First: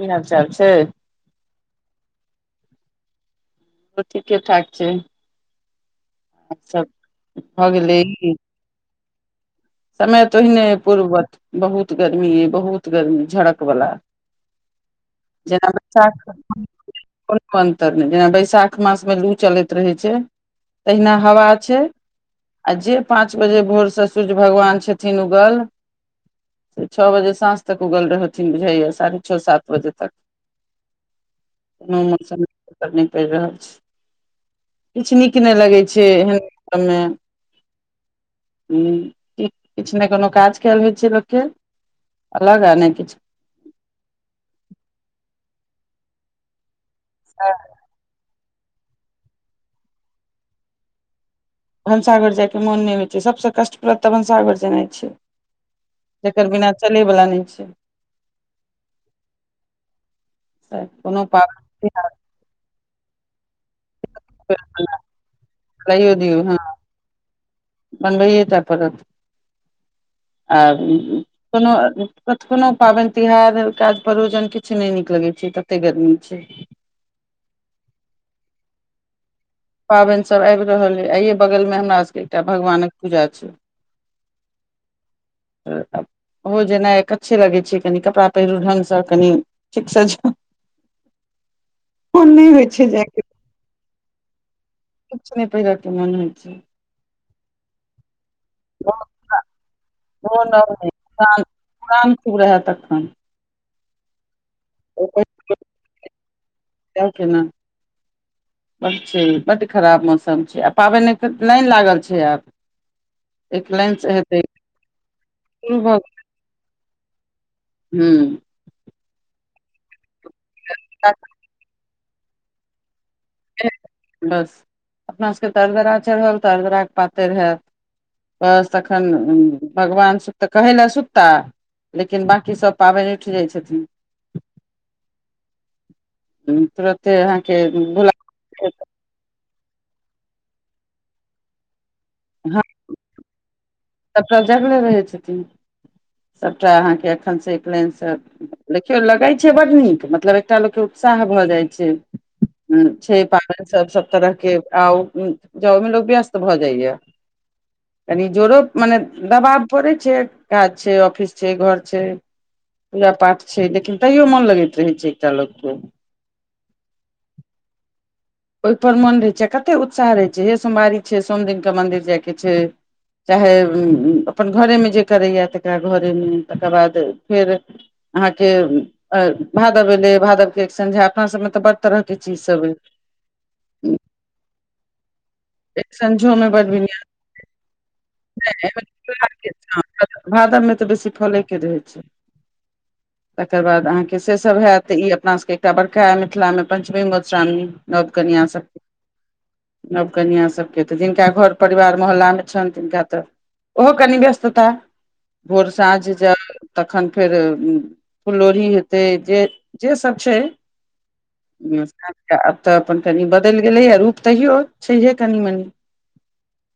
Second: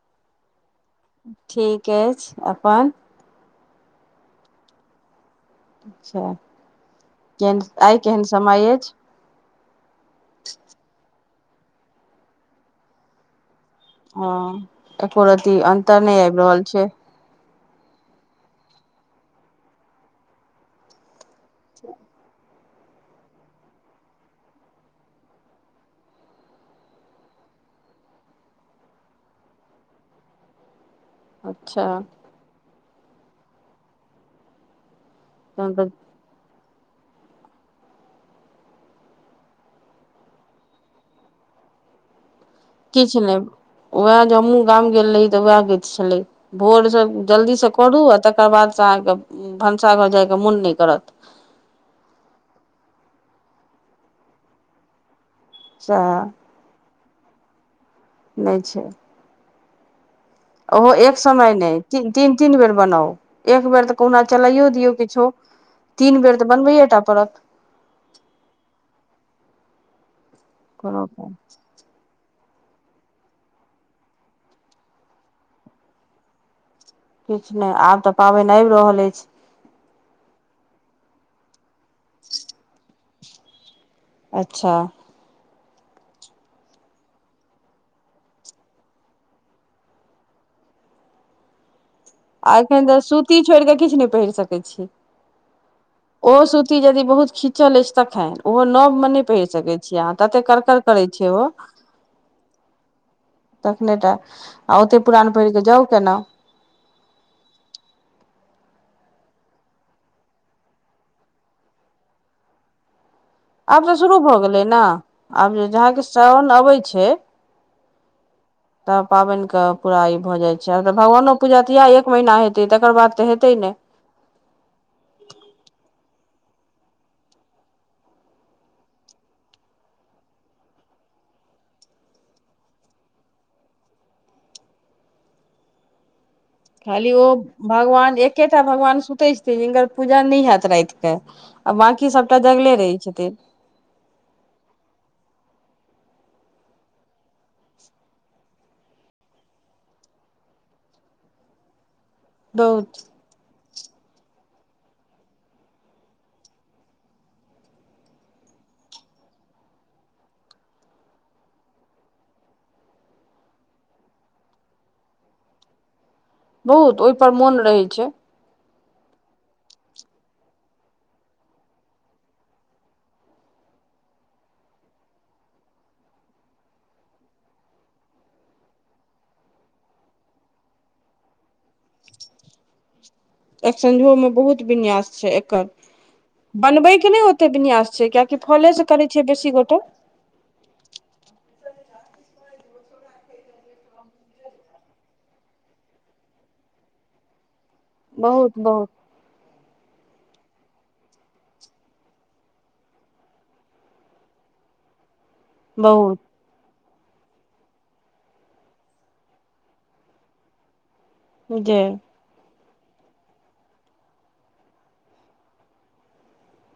की हाल चाल छैय? ठीक अछि अपन? ठीके ठाक छैय। अच्छा केहन भऽ आइ गेलै केहन ई समय अछि? समय तऽ ओहिने पूर्वज बहुत गर्मी ह बहुत गर्मी झड़क वाला। हँ एको रति अन्तर नहि आबि रहल छैय। कोनो अन्तर नहि जेना बैशाख मासमे लू चलैत रहै छैय। तहिना हवा छैय आ जे पाँच बजे भोर से स भगवान छथिन उगल। से छः बजे साँझ तक उगल रहथिन बुझाइया साढ़े छः सात बजे तक। अच्छा [unintelligible] मौसम नहि पड़ि रहल छैय किछु नीक कि नहि तहन लगै तऽ छैय [unintelligible] किछु नहि कोनो काज कैल होइ छैय लोकके अलग आ नय किछ नहि उएह जे हमहूं गाम गेल रही तऽ वएह ग छलै भोर सब जल्दीसँ करू आ तकर बादसँ अहाँके भनसा घर जायके मोन नहि करत। भनसाघर जायके मोन नहि होइ छैय सभसँ कष्टप्रद तऽ भनसाागघर जेनाइ छैय। सएह जकर बिना चलय वला नहि छैय। नहि छैय। ओहो एक कोनो समय पाबनि नहि तिहार तीन तीन बेर बनाउ एक बेर तऽ कहुना चलाइयो दियौ किछो तीन बेर तऽ बनबैए टा पड़त। बनबैटा परत। आ कोनो कोनो क कोनो पाबनि तिहार काज परोजन किछु नहि नीक लगैत छैय ततेक गर्मी छैय। किछु नहि आब तऽ पाबनि आबि रहल अछि। पाबनि सब आबि रहल यइ आइये बगलमे हमरा सबके एकटा भगवानक पूजा छैय। अच्छा [unintelligible] ओहो जेनाइ अच्छे लगै छैय कनि कपड़ा पहिरू ढंगसँ कनि ठीकसँ जाऊ। [inaudible] आ होइ छै एखन तऽ जायके सूती छोड़ि कऽ किछु नहि पहिर सकै छी। किछु नहि पहिरके मोन होइ ओहो छै सूती जदि बहुत खिच चल अछि तखन ओहो नवमे नहि पहिर सकैत छीयै अहाँ तते ककरड़ करै छियै ओ। काम खुब रहै तखन। तखने टा आ ओते पुरान पहिर कऽ जाउ केना। जाव केना? बड छैय बड खराब मौसम छैय आ पाबनि नहि लागल छैय आब। एक आब लाइन तऽ से शुरू भऽ हेतै गेलै ने आब जे शुरू जहाके सावन अबै छैय हूँ तब पाबनिके पूरा ई भऽ जाय छै आब तऽ भगवानो पूजा तऽ इएह एक महीना हेतै तकर बाद तऽ हेतै तै नहि बस अपना सबके तऽ अरदरा चढ़ल तऽ अरदराके पातरि हेत बस तखन भगवान सु तऽ कहै ल सुता लेकिन बाँकी सब पाबनि उठि जाय छथिन खाली तुरते ओ अहाँके भुला भगवान एकेटा भगवान सुतै जिनकर पूजा नहि हेयत राति के आ बंकी सबटा जगले रहै छथिन सभटा जागले रहै छथिन सभटा अहाँके एखन से एक लाइनसँ देखियौ लगै छै बड नीक मतलब एकटा लोकके उत्साह भऽ जाय छै बहुत छै पाबनि सब सभ तरहके आ जै मे लोक व्यस्त भऽ जाइय आ जोरोप मने दबाब पड़ै छै काज छै ऑफिस छै घर छै पूजा पाठ छै लेकिन तैयो मोन लगैत रहै छै एकटा लोकके बहुत ओहिपर मोन रहैत छै ओहिपर मोन रहै छै कतेक उत्साह रहैत छै हे सोमवारी छै सोम दिनके मन्दिर जायके छै चाहे अपन घरेमे जे करैए तकरा घरेमे तकर बाद फेर अहाँके भादव एले भादव के एक संझा अपना सबमे तऽ बड़ तरह के चीज सब होय छै एक संझो मे बहुत विन्यास छै एकर एक संझोमे बड बनबै बिनियान, के नहि हो कते विन्यास छै कियाकि फले से करै छै बेसी गोटे भादबमे तऽ बेसी फलेके रहै छै तकर बाद अहाँके सेसभ हएैत ई अपनासभके एकटा बड़काए मिथिलामे पञ्चमी मधुश्रावणी नब कनीया बहुत सब बहुत नव कनिया सभके तऽ जिनका घर परिवार मोहल्ला में छनि तिनका ओहो कनि ब्यस्तता भोर साझं बहुत जाउ तखन फेर फुल्लोढ़ी हेतै जे जे सब छै जे उन आब त आब तऽ अपन कनि बदलि गेलैए रूप तैयो छैहे कनि मनि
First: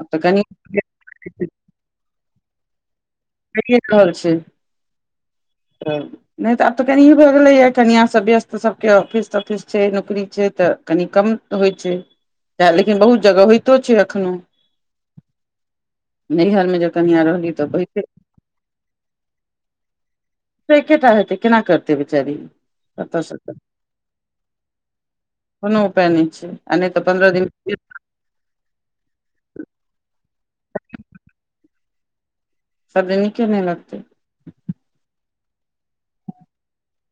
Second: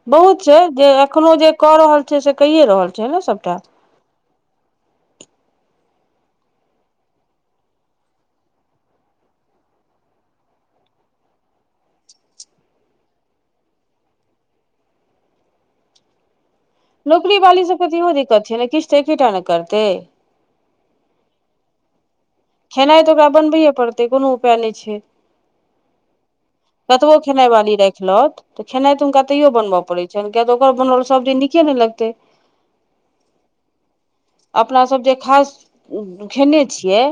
आब तऽ कनि बहुत छै जे एखनो जे भइए कऽ रहल छै से कैे रहल छै ने सब रहल छै तऽ नहि तऽ आब तऽ कनि ई भऽ गेलैए कनिआ सबके व्यस्त सभके ऑफिस तफिस छै नौकरी छै तऽ कनि कम होय छै इए लेकिन बहुत जगह होइतो छै एखनो नैहर मे जब नौकरी वाली सबके तऽ इहो दिक्कत छै ने किछ तऽ एकेटा न करतै से एके टा हेतै केना करतै बेचारी खेनाय तऽ ओकरा कतयसँ बनबैए पड़तै कोनो उपाय नै छै कोनो उपाय नहि छै आ नहि तऽ कतबो पन्द्रह दिन खेनाय वाली राखिलौत तऽ खेनाय त हुनका तैयो बनब पड़ै छनि किया तऽ ओकर बनल सब दिन नीके नहि लगतै सब दिन निके नहि लगतै अपनासभ जे खास खेने छियै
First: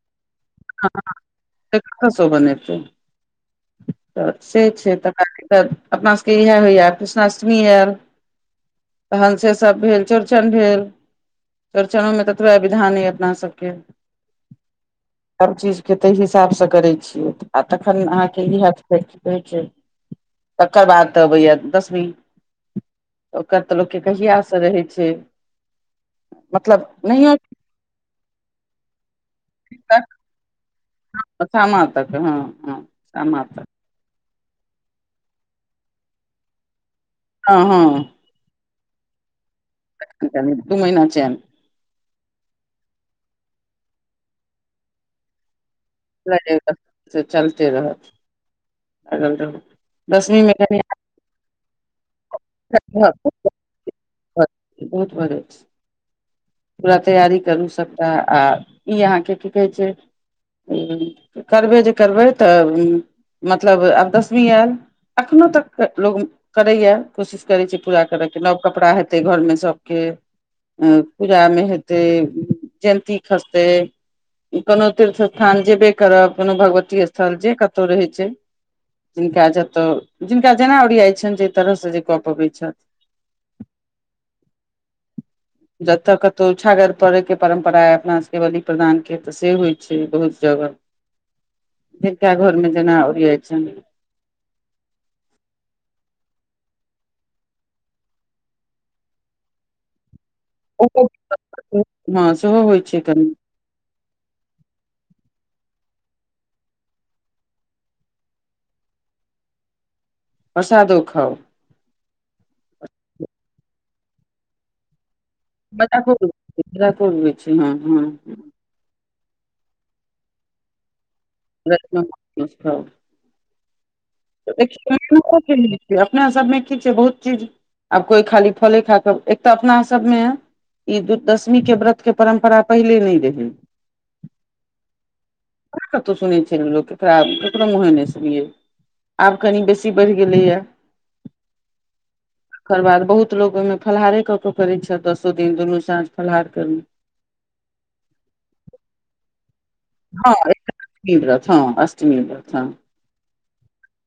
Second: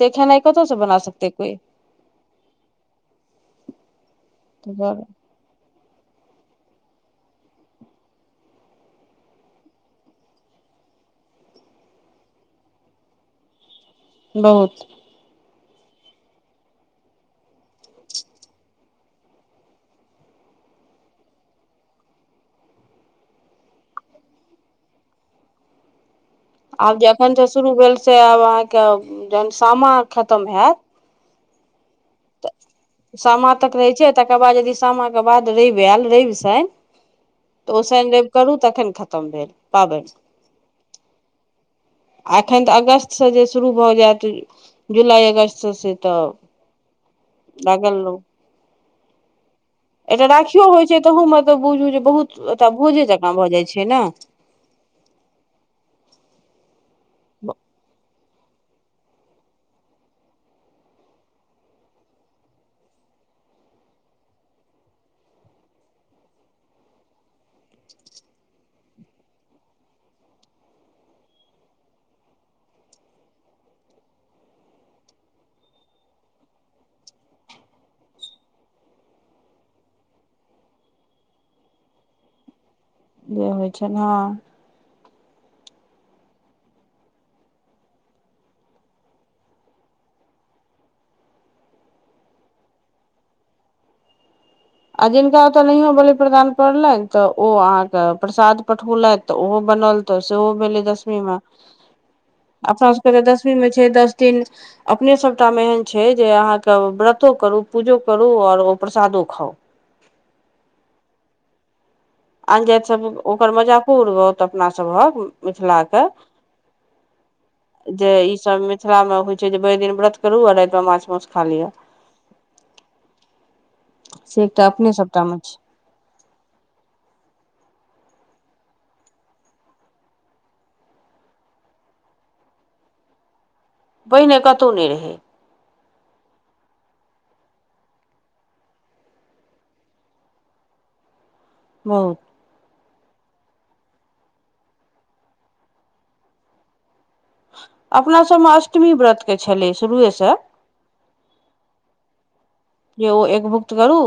से खेनाय कतयसँ बना सकतै कोय से कत स बनेतै तऽ से ताहि छै दुआरे तऽ तऽ अपना सभके इएह होइए कृष्णाष्टमी आओर तहन से सब भेल चौड़चन भेल चौड़चनोमे तऽ एतबे विधान अय अपना सबके बहुत हर चीजके तै हिसाबसँ करै छियै आ तखन अहाँ ह तकर बाद अबैय दसवी ओकर तऽ लोकके कहियास से रहै छै मतलब आब जे नहियो एखन जे शुरू भेल से आब अहाँके जहन सामा खतम हेत सामा तक हँ हँ सामा तक तकर बाद यदि सामा के बाद रैव आयल रैव शनि हँ तऽ ओ हँ शनि करू तखन खत्म भेल पाबनि दू महिना चैन आ एखेन तऽ अगस्त से जे शुरू भऽ जायत जुलाई अगस्त स से तऽ ले जेबे त चलते लागल रहत रहू गल रहू [unintelligible] एकटा मे राखियो कनि होइ छै तहू मे त बुझू जे बहुत ओत भोजे हाँ, जकाँ भऽ जाइ छै ने बहुत बढ़े पूरा तैयारी करू सकता आ ई अहाँके की कहै छै करबै जे करबै तऽ उम् मतलब आब दसमी आयल अखनो तक लोग [unintelligible] करैए कोशिश करै छै पूरा करयके नव कपड़ा हेतै घरमे सभके पूजा मे हेते जयन्ती खसते कोनो तीर्थ स्थान जेबे करब कोनो भगवती स्थल जे कतहु रहै छै जिनका जतय जिनका जेना ओरियाइ छनि जे तरहसँ जे कऽ पबैत छथि जे होइ छै हँ जतऽ कतौ छागर पड़ैके परम्परा अइ अपना सबके बलि प्रदानके तऽ से होइ छै बहुत जगह एकटा घरमे जेना ओड़ियाइ छन आ जिनका ओतय नहियो बलि प्रदान पड़लैनि तऽ ओ अहाँके प्रसाद पठबौलथि तऽ ओहो बनल तऽ सेहो भेलै दसमी मे हँ सेहो होइ अपना छै सबके तऽ कनि दसमी मे छै दस दिन अपने सभटामे एहन छै जे अहाँके व्रतो करू पूजो करू आओर ओ प्रसादो खाउ प्रसादो खाउ आनजैत सभ ओकर मजाको उड़ गत अपनासभक मिथिला के मजाको मजाको होइ छै हँ जे हँ ई सब मे मिथिला मे होइ छै जे भरि दिन व्रत करू आ रातिमे माछ माउस खा लिअ [unintelligible] [unintelligible] से तब एकटा अपने देखियौ सभटामे छै [unintelligible] [unintelligible] अपना सभमे की छै बहुत चीज आब कोइ खाली फले खा कऽ एक तऽ अपना सभमे ह ई दू दशमी के व्रत के परम्परा पहिले नहि रहै पहिने कतहु नहि रहै कतहु सुनै छै केक केकरो मुहे ने सुनियै [unintelligible] [unintelligible] आब कनि बेसी बढ़ि गेलैए बहुत ओकर बाद बहुत लोको ओहिमे फलाहारे कऽ क करैत छथि दसो दिन दुनू साँझ फलाहार करने अपना सभमे अष्टमी व्रतके छलै शुरुएसँ हँ अष्टमी व्रत हँ अष्टमी व्रत हँ जे ओ एकभुक्त करू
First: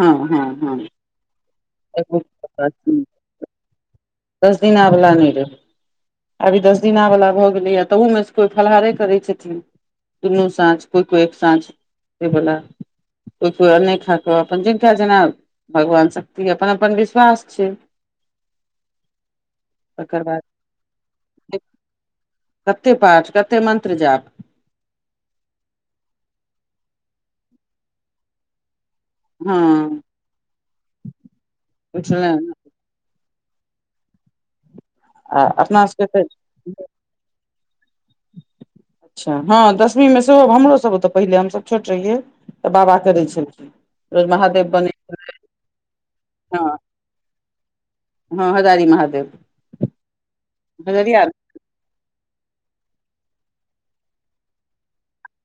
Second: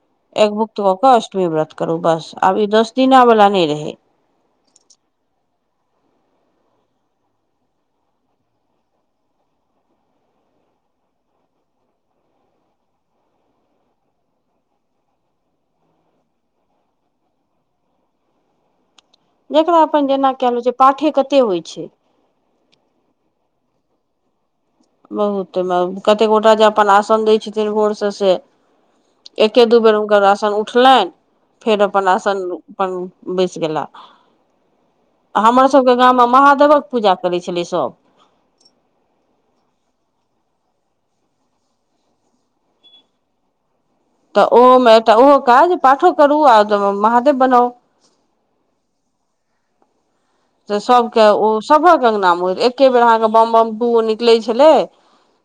हँ हँ हँ एकभुक्त क कऽ अष्टमी व्रत [unintelligible] करू बस आब ई दस दिनावला नहि रहै दस दिना बला नहि रहै आब दस दिनावला भऽ गेलैएा तहुमे स कोइ फलहारे करै छथिन दुनू साँझ कोइ को एक साँझ से बोला [unintelligible] [unintelligible] ओ नहि खा कऽ अपन जिनका जेना [unintelligible] [unintelligible] भगवान शक्ति अपन अपन विश्वास छै जेकरा अपन तकर जेना बाद कैल होछै पाठे कतेक होइत छै कते पाठ कते मंत्र जाप बहुतमे कतेक गोटा जे अपन आसन दैत छथिन भोरसँ से एके दू बेर हँ हुनकर आशन उठलनि फेर अपन आसन बुझलनि अपन बैस गेला आ हमर अपना सबके गाममे तऽ महादेवक पूजा करै छलै सब च्छा हँ दसमीमे सेहो हमरोसभ तऽ पहिले हमसभ छोट रहियै तऽ बाबा करै छलखिन रोज तऽ महादेव बने ओहोमेटा ओहो काज पाठो करू हँ आ महादेव बनाउ हँ, हजारी महादेव। तऽ सभके हजरिया ओ सभक अङ्गनामे एके बेर अहाँके बम-बम दू निकलै छलै।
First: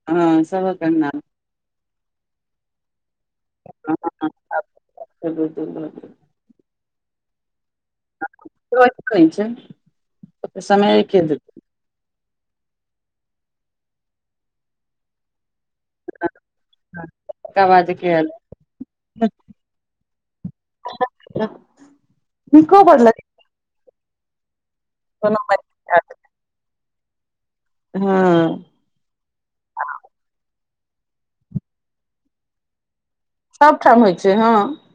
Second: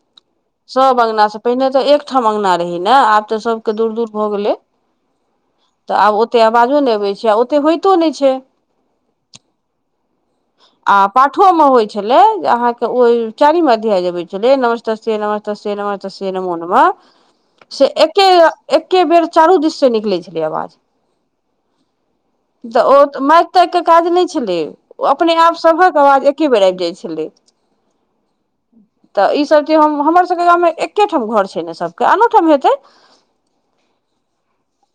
हँ सभक सभ अंगना अङ्गनासँ पहिने तऽ एकठाम अङ्गना रहै ने, आब। तऽ सभके दूर-दूर भऽ गेलै, आब ओते आवाजो नहि अबै छै, ओते होइ। कतो नहि छै। रहे काखन छै आ समय के देतै पाठमे होइत छलै जे अहाँके ओहि चारि मध्यय अबै छलै नमस्तस्यै नमस्तस्यै। तसे नमः, तसे नमो, नमः। तकर से बाद के आयल एके बेर चारू दिससँ निकलै छलै आवाज। तऽ नीको बड ओ लगै म [unintelligible] ओतऽ कोनो काज नहि छलै, ओ छै कोनो अपने-आप सभक आवाज एके बेर आबि जाइ छलै। हँ तऽ ई सभ चीज हमरा सभके गाममे एके ठाम घर छै ने, सभके आन ठाम हेतै। सभठाम होइ छै, हँ,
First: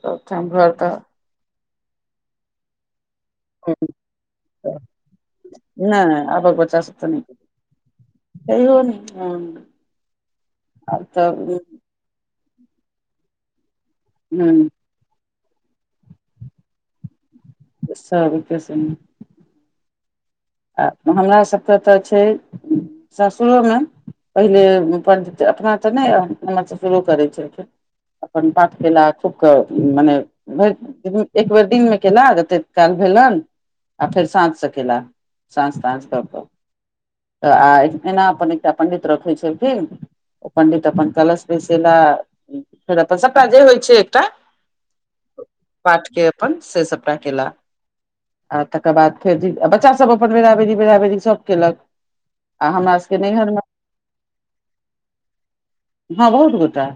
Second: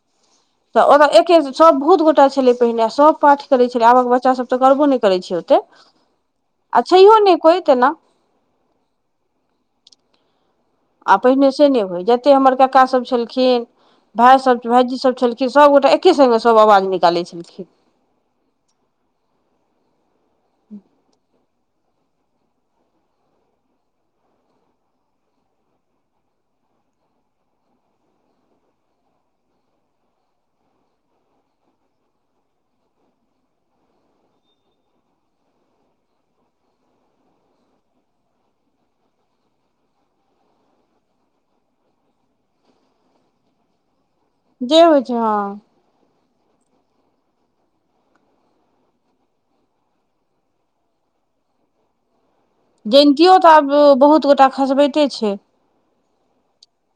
सभठाम घर तऽ। सभ बहुत गोटा छलाह पहिने, सभ पाठ करै छलै, आबक बच्चा सभ तऽ करबो नहि करै छै ओते नहि, आबक बच्चा आ तऽ छैहो नहि। कोइ तेना कहियो होइ ने, हँ। आब आ पहिने तऽ से ने होइ, जते हमर काका सभ छलखिन, भाय सभ, ह भायजी सभ छलखिन। सभ गोटा एके सङ्गे सभ आवाज निकालै छलखिन। स्वागत नहि। आ हमरासभके तऽ छै। ससुरोमे पहिले अपन तऽ नहि, हमर ससुरो करै छलखिन। अपन पाठक कला खूब मोन पड़ै। री, एक बेर दिनमे केल, जते काल भेल ने, आ फेर साँझसँ केल। साँस-ताँस कऽ कऽ तऽ, आ एना अपन एकटा पण्डित रखैत छै फेर। ओ पण्डित अपन कलश बैसौलथि, फेर अपन सभटा जे होइ छै, एकटा। जे होइ छै, हँ। पाठके अपनसँ सभटा केल आ तकर बाद फेर बच्चासभ अपन। अपन बेरा-बेरी बराबरी सभ केलक। आ हमरा सभके जयन्तियो नैहर तऽ मे आब बहुत गोटे करबे छै। हँ बहुत गोदा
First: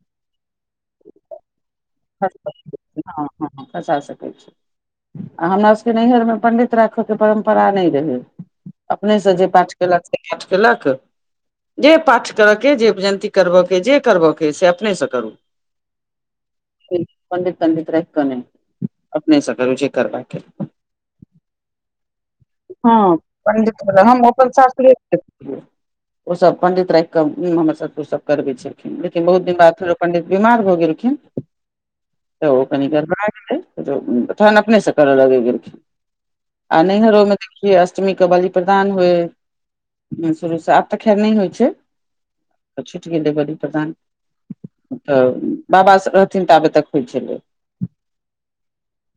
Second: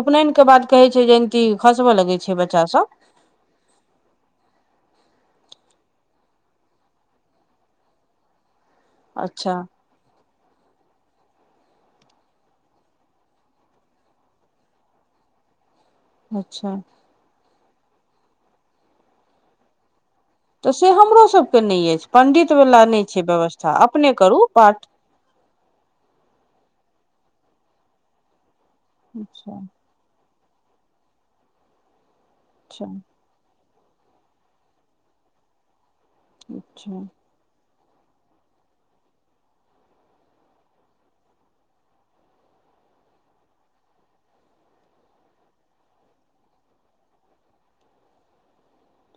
उपनयनके बाद कहै छै जे खसबय लगैत खसा छै बच्चा सभ। सकैत छै, हँ, हँ फसा सक छै। आ हमरासभके नैहरमे पण्डित रखबाक परम्परा नहि रहै। अपनेसँ जे अच्छा पाठ केलक, से पाठ केलक। जे पाठ करयके, जे विजयन्ती करबयके अछि, जे करबयके अछि, से अपनेसँ करू। अच्छा। पण्डित राखि कऽ ने, अपनेसँ करू जे करबाक अछि। तऽ से हमरासभके नहि अछि, पण्डितवला नहि हँ छै व्यवस्था, पंडित वला अपने हम करू अपन पाठ। ओ सभ पण्डित राखि कऽ ओ सभ करबै छलखिन, लेकिन बहुत दिन अच्छा बाद। पण्डित बीमार भऽ गेलखिन। तऽ ओ कनि अच्छा गड़बड़ा गेलै, तखन अपनेसँ करऽ लगै। आ अच्छा नहिनो मे जे अष्टमीके बलि प्रदान होइ, शुरूसँ आब तऽ खैर नहि होइ छै। छूटि गेलै, बलि प्रदान तऽ बाबा रहथिन ताबे। देखइ छेले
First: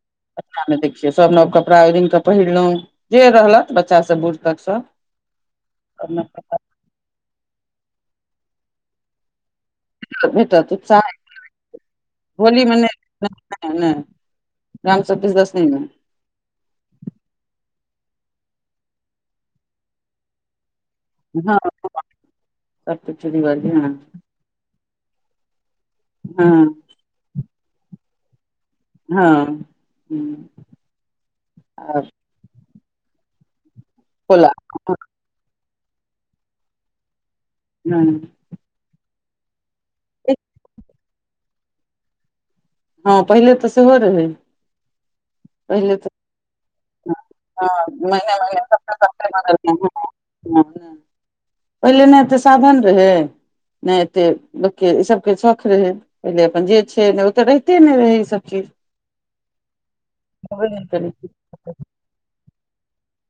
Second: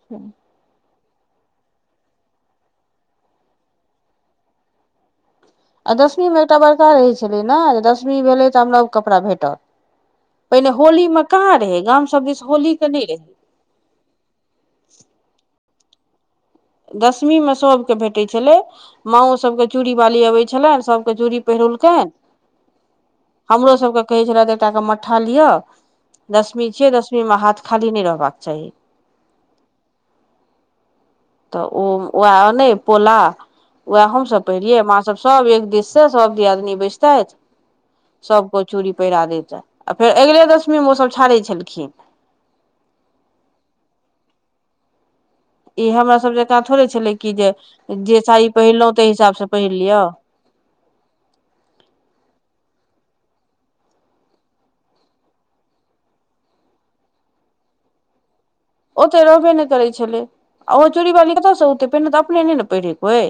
[inaudible] मे देखियै, सभ नव कपड़ा ओढ़ि-पहिरने रहैत, बच्चासँ बूढ़ धरि सभ। आ दशमीमे एकटा बड़का रहै छलै ने, जे दशमी भेलै तऽ हमरा ओ कपड़ा भेटत। भेटत पहिने उत्साह होलीमे कहाँ रहै, गाम सभ दिस होली तऽ नहि रहै। [unintelligible] दशमीमे सभके भेटैत छलै माओ सभके चूड़ी बाली अबै छलनि सभ चूरी हँ पहिरौलकै सबके चूड़ी हमरो बाली हँ सबके कहै टा के मट्ठा लिअ हँ दसमी छियै दसमी में हाथ खाली नहि रहबाक चाही हँ ह तऽ ओ ओ आनै पोला उएह हमसभ कोला पहिड़ियै माँसभ सभ एक दिससँ सभ दियादनी बैसतथि हँ सभके चूड़ी पहिरा दैत आ फेर अगिले दशमीमे ओसभ छाड़ै छलखिन हँ पहिले तऽ सेहो रहै ई पहिले तऽ हमरा सब जकाँ थोड़े छले कि जे हँ जे महिने साड़ी पहिरलो तेहि हिसाब से पहिर लियौ ह पहिले नहि तऽ साधन रहै नहि एते ई सबके शख रहै पहिले अपन जे छै ने ओ तऽ रहिते ने रहै ई सब चीज ओते रहबे नहि करै छलै होबे आ नहि ओ करै चूड़ीवाली कतयसँ ओतै पहिने तऽ अपने नहि न पहिरै कोय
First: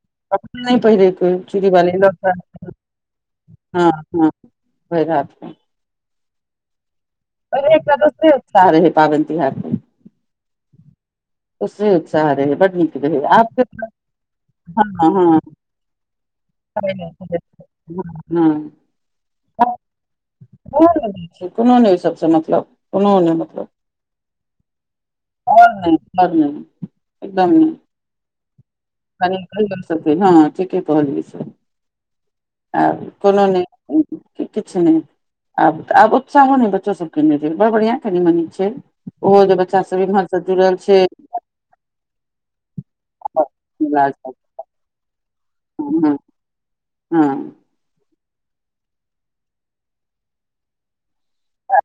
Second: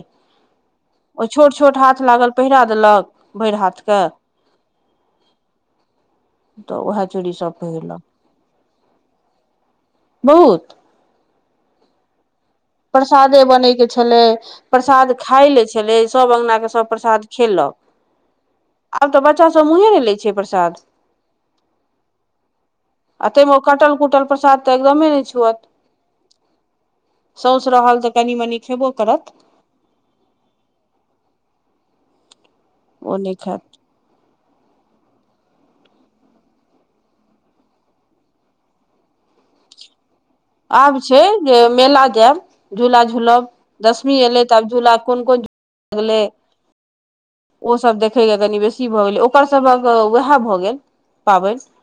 नहि पहिरै कोय चुड़ीबाली लागल हँ पहिरा देलक भरि हाथके हँ भरि हाथ क तऽ उएह चुड़ी सब पहिेले एकटा दोसरे उत्साह रहै पाबनि तिहार मे बहुत दोसरे उत्साह रहै नीक रहै प्रसादे आब बनेय के छले प्रसाद खाय ले छले सब अगंना ह हँ आब तऽ बच्चासभ मुँहे नहि लै छै प्रसाद कोनो नहि ओ सभसँ मतलब कोनो आ नहि ताहिमे मतलब कटल कुटल प्रसाद तऽ एकदमे नहि छुअत कर सौस रहल तऽ कनि मनी खेबो करत कहि छथिन हँ ठीके कहलियै सब आ ओ नहि कोनो खायत नहि किछु नहि आब आब उत्साहो नहि बच्चो सबकेने छै बड़ बढ़िआं कनि मनी छै ओहो जे सब एम्हर आब छै जे मेला जायब झूला झूलब दशमी हँ एयलै तऽ आब झूला कोन कोन हँ लागलै हँ ओसभ देखैके कनि बेसी भऽ गेलै ओकरसभक उएह भऽ गेल पाबनि